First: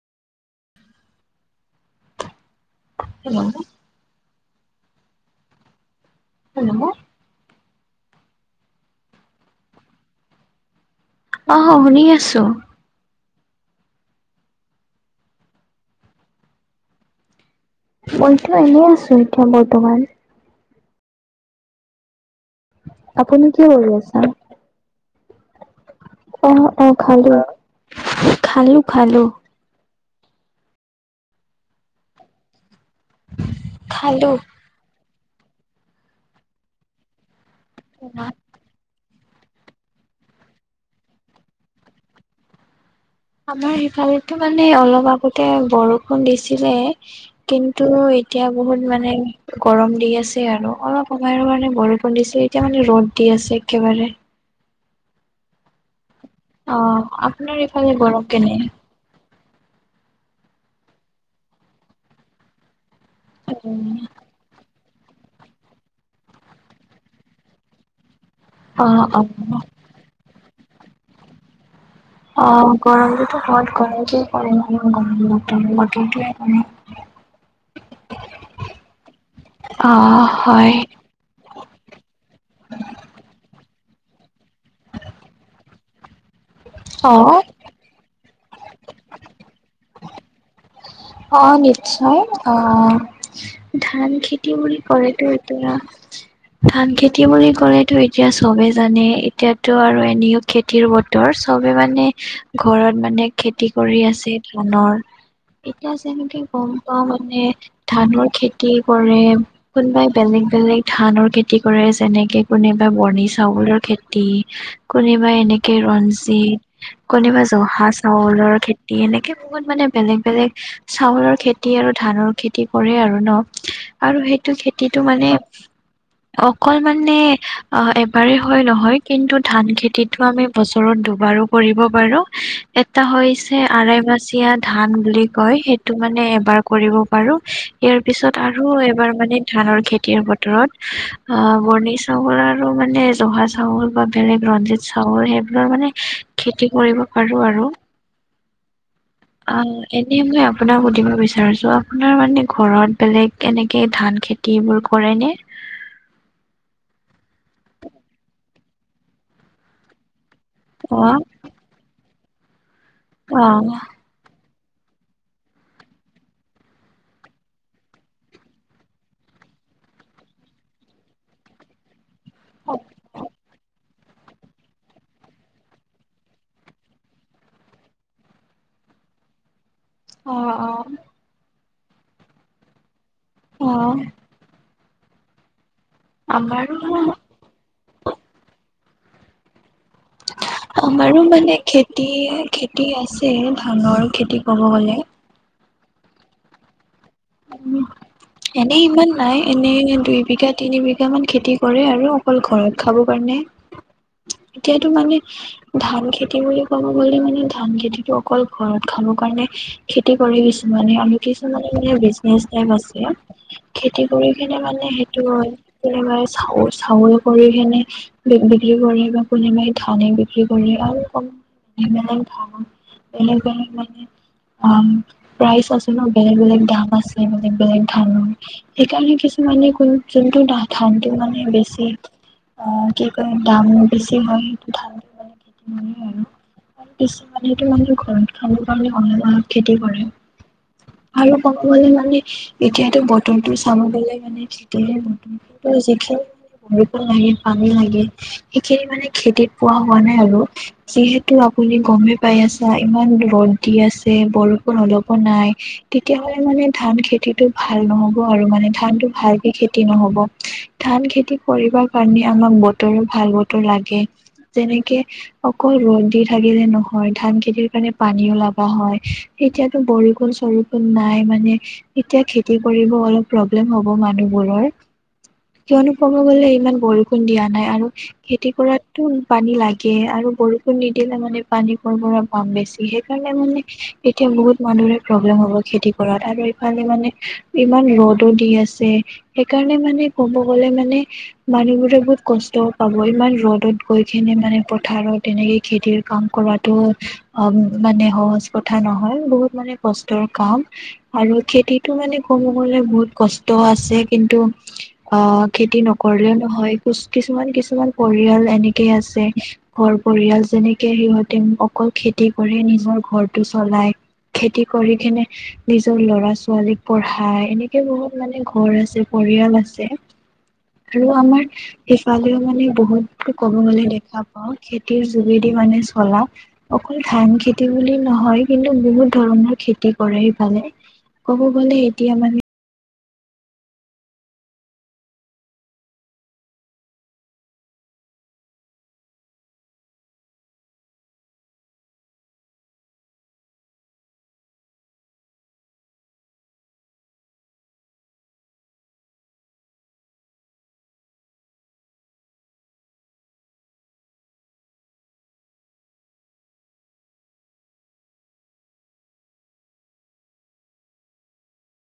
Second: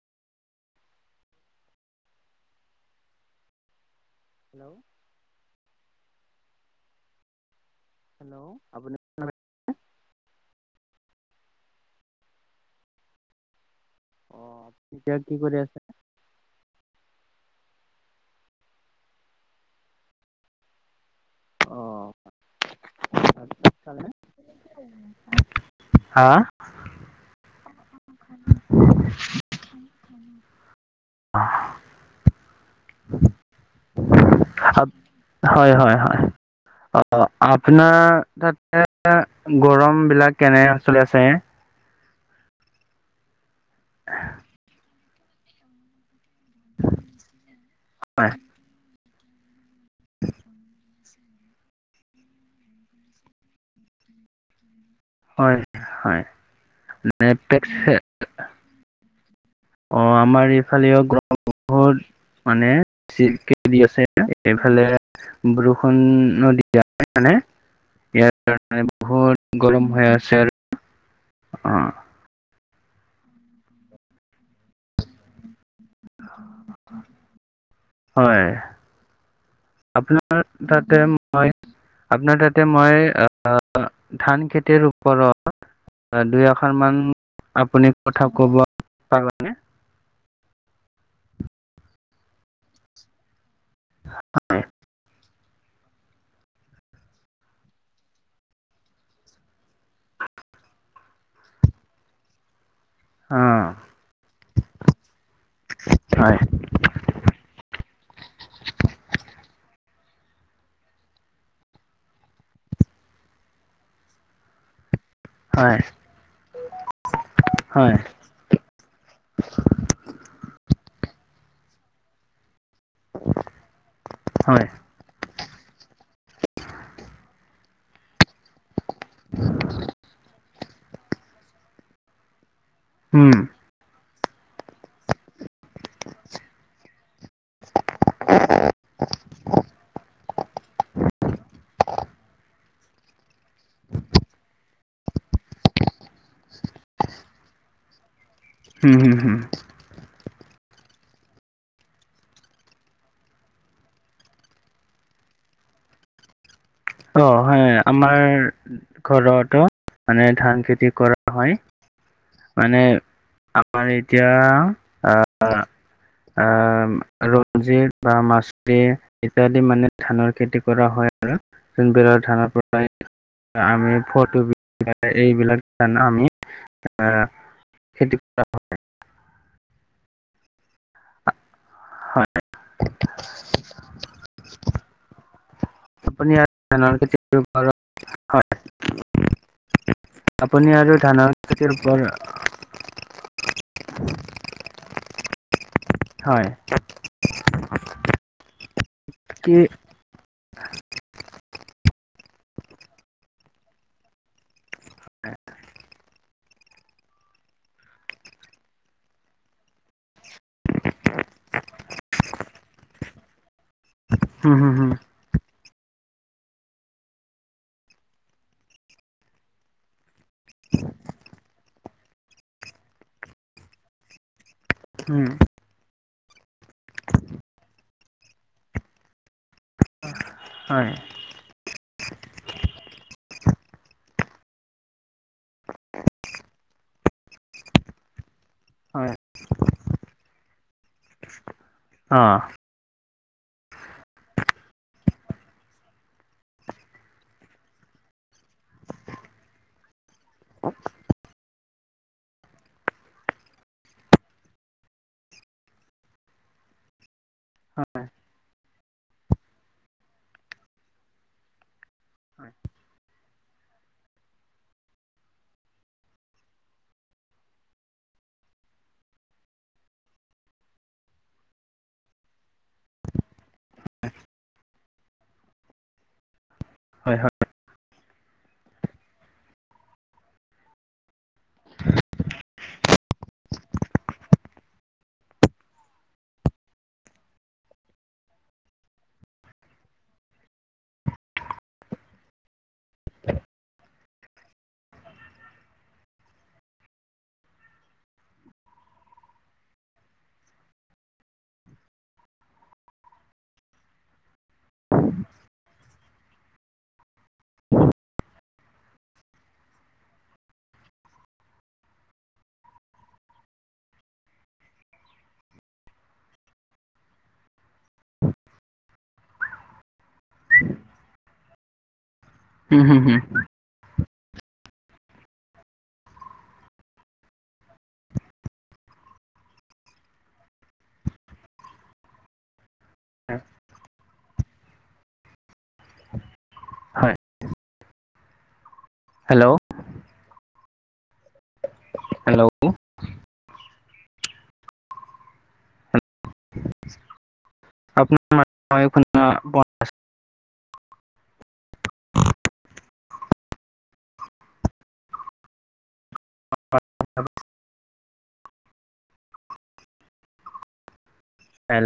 [inaudible] Hello hello hello আপুনি- অ', শুনি আছো। অ', এতিয়া কি কৰি আছে? মইতো এনেই আছো এতিয়া বৰ্তমান। অ ভাত আপুনি কি চাত কৰি খালে? আছা? [inaudible] হা'? অ', অ', খালো খালো খালো। [unintelligible] খালো। হয়', হয়', হয়', অ', আপোনাৰ তাত- এ এ গৰম বিলাক কেনে চলি আছে? আমাৰ সিফালেটো মানে অলপ আগতে বৰষ- খোন্দিছিলে কিন্তু হয়, এতিয়া বহুত মানে। গৰম দি আছে আৰু অলপ সময়ৰ কাৰণে বৰষুণ দিছিল, এতিয়া মানে ৰ'দ দি আছে একেবাৰে। হয়ঁ হয়ঁ! অঁ আপোনাৰ এইফালে গৰম কেনে? অঁ আমাৰ এইফালে গৰম বহুত মানে অ জোৰকে দি আছে। এইফালে বৰষুণ নদী দিয়া নাই মানে ইয়াত। সেই কাৰণে অ বহুত গৰম হৈ আছে আৰু অহ। অঁ গৰমটোতো বহুত গৰমকে পৰে মানুহৰ গৰমতো। কিন্তু ইয়াত হয়। অলপ অহ হয়ঁ। হয় আপোনাৰ তাতে মই আ আ আ ধান খেতিৰ ওপৰত- দুই আশৰ মান অ', আপুনি কথা ক'ব পাৰনে? অঁ নিশ্চয় অঁ ধান খেতি হয় বুলি কলেতো- এতিয়া - ধান খেতি বুলি ক'লেতো এতিয়া চবে জানেই এতিয়াতটো আৰু এনেও- খেতিৰ বতৰ, চবে মানে ঘৰত মানে অ খেতি কৰি আছে ধানৰ। এতিয়া হয় যেনেকে গম পাওঁ মানে ধানৰ খেতি কৰে কোনবাই- বেলেগ বেলেগ ধানৰ খেতি কৰে যেনেকে কোনেবা বৰ্ণি চাউলৰ খেতি। কোনোবাই এনেকে হয় ৰঞ্জিত, কোনোবাই জহা হয় চাউলৰ খেত- তি এনেকে বহুত মানে বেলেগ বেলেগ চাউলৰ খেতি আৰু ধানৰ- খেতি কৰে আৰু ন'। আৰু সেইটো হয় খেতিত- টো মানে অকল মানে আহ এবাৰে হয় নহয়। কিন্তু ধান খেতিটো আমি বছৰত দুবাৰো কৰিব পাৰোঁ। এটা উম হৈছে- আৰেমাচিয়া ধান বুলি- কয়। সেইটো মানে এবাৰ কৰিব পাৰো। ইয়াৰ পিছত আৰু এবাৰ মানে ধানৰ খেতিৰ বতৰত- আ বৰ্ণি চাউল আৰু মানে জহা চাউল বা বেলেগ ৰঞ্জিত চাউল সেইবোৰৰ মানে- খেতি কৰিব পাৰো আৰু। হম, হম, হম। উমঁ এনে মই আপোনাক সুধিব বিচাৰিছোঁ, আপোনাৰ মানে ঘৰত বেলেগ কেনেকে ধান খেতি - কিবোৰ কৰে নে? অঁ হয়ঁ আমাৰ ঘৰত অঁ মানে ধান খেতি অ কৰা হয়। মানে অ। আমাৰ এতিয়া আ, আ- আম, ৰঞ্জিত বা মাচুৰী- ইত্যাদি মানে ধানৰ খেতি কৰা হয় আৰু যোন বিৰত- ধানৰ পৰাই আমি ফটো বি এইবিলা জান আমি- আ, খেতি কৰা অঁ, অঁ! অহ। আপুনি আৰু আমাৰো ধানৰ খেতি কৰিব পাৰ হয়। আপুনি আৰু আমাৰো ধানৰ মানে খেতিৰ খেতি ওপৰত একে। তি আছে ধানৰ খেতি ক'ব গ'লে। হয়ঁ! এনেই ইমান নাই কি হুম, এনেই দুই বিঘা তিনি বিঘা - অলপ মান খেতি কৰে আৰু অকল ঘৰত খাব কাৰণে। এতিয়াতো মানে ধান খেতি বুলি- ক'ব গ'লে মানে, ধান খেতিটো অকল ঘৰত খাব কাৰণে খেতি কৰে কিছুমানে, আমি কিছুমানে মানে [unintelligible] [unintelligible] আছে। খেতি কৰি কিনে হুম, মানে হুম, সে সেইটো হয়, [unintelligible] চাউ-চাউল কৰি কিনে বি-বিক্ৰী কৰে বা কোনোবাই ধানে বিক্ৰী কৰে। আৰু কম [unintelligible] আম, হুম, প্ৰাইচ আছে ন'! বেলেগ-বেলেগ দাম আছে, মানে বেলেগ ধান, সেইকাৰণে কিছ [unintelligible] যোনটো হয়, ধানটো মানে বেছি। অ, কি কৰিম দাম বেছি হয়, সেইটো [unintelligible] কিছুমানেটো মানুহ ঘৰত খাব কাৰণে হয়, অলপ-অলপ খেতি কৰে। আৰু ক'ব গ'লে মানে অ', এতিয়াতো বতৰটো চাব গ'লে মানে যিতুহে ৰোব লাগে, পানী লাগে, সেইখিনি মানে খেতিত পোৱা হোৱা নাই আৰু, যিহেতু বুলি গমেই পাই আছা। ইমান ৰ'দ দি আছে, বৰষুণ অলপো নাই। তেতিয়া হ'লে মানে ধান খেতিটো ভাল নহ'ব আৰু, মানে ধানটো ভালকে খেতি নহ'ব। ধান খেতি কৰিব কাৰণে হয়, আমাক বতৰো ভাল বতৰ লাগে। যেনেকে অকল ৰ'দ দি থাকিলে যে নহয়, ধান খেতিৰ কাৰণে পানীও লগা হয়। এতিয়াতো বৰষুণ-চৰষুণ নাই মানে। এতিয়া খেতি কৰিব অলপ প্ৰব্লেম হ'ব মানুহবোৰৰ। কিয়নো ক'ব গ'লে ইমান হয়, বৰষুণ দিয়া নাই আৰু খেতি কৰাততো পানী লাগে, আৰু বৰষুণ নিদিলে মানে পানী কৰ পৰা পাম। বেছি সেইকাৰণে মানে এতিয়া বহুত মানুহৰে প্ৰব্লেম হ'ব খেতি কৰাত আৰু খালি মানে ইমান ৰ'দো দি আছে, সেইকাৰণে মানে ক'ব গ'লে মানে মানুহবোৰে বহুত কষ্ট পাব, ইমান ৰ'দত গৈ কিনে মানে পথাৰত তেনেকে খেতিৰ কাম কৰাটো মানে সহজ কথা নহয়। বহুত মানে কষ্টৰ কাম। আৰু খেতিটো মানে ক'ব গ'লে বহুত কষ্ট আছে, কিন্তু অহ, খেতি নকৰিলেও নহয়। কিছুমান-কিছুমান পৰিয়াল এনেকেই আছে। ঘৰ পৰিয়াল যেনেকে সিহঁতে অকল খেতি কৰি নিজৰ ঘৰটো চলাই। খেতি কৰি কিনে নিজৰ ল'ৰা-ছোৱালী ছোৱালীক পঢ়াই এনেকে বহুত মানে ঘৰ আছে, পৰিয়াল আছে। আৰু আমাৰ, সিফালেও মানে হুম, হুম, হুম, বহুত ক'ব গ'লে দেখা পাও। খেতিৰ যোগেদি মানে চলা অকল ধান খেতি বুলি নহয়। কিন্তু বহুত ধৰণৰ খেতি কৰে সেইফালে। ক'ব গ'লে এতিয়া মানে হয়। হয়। হেল্ল'! হেল্ল'! আপোনাৰ [unintelligible] [unintelligible]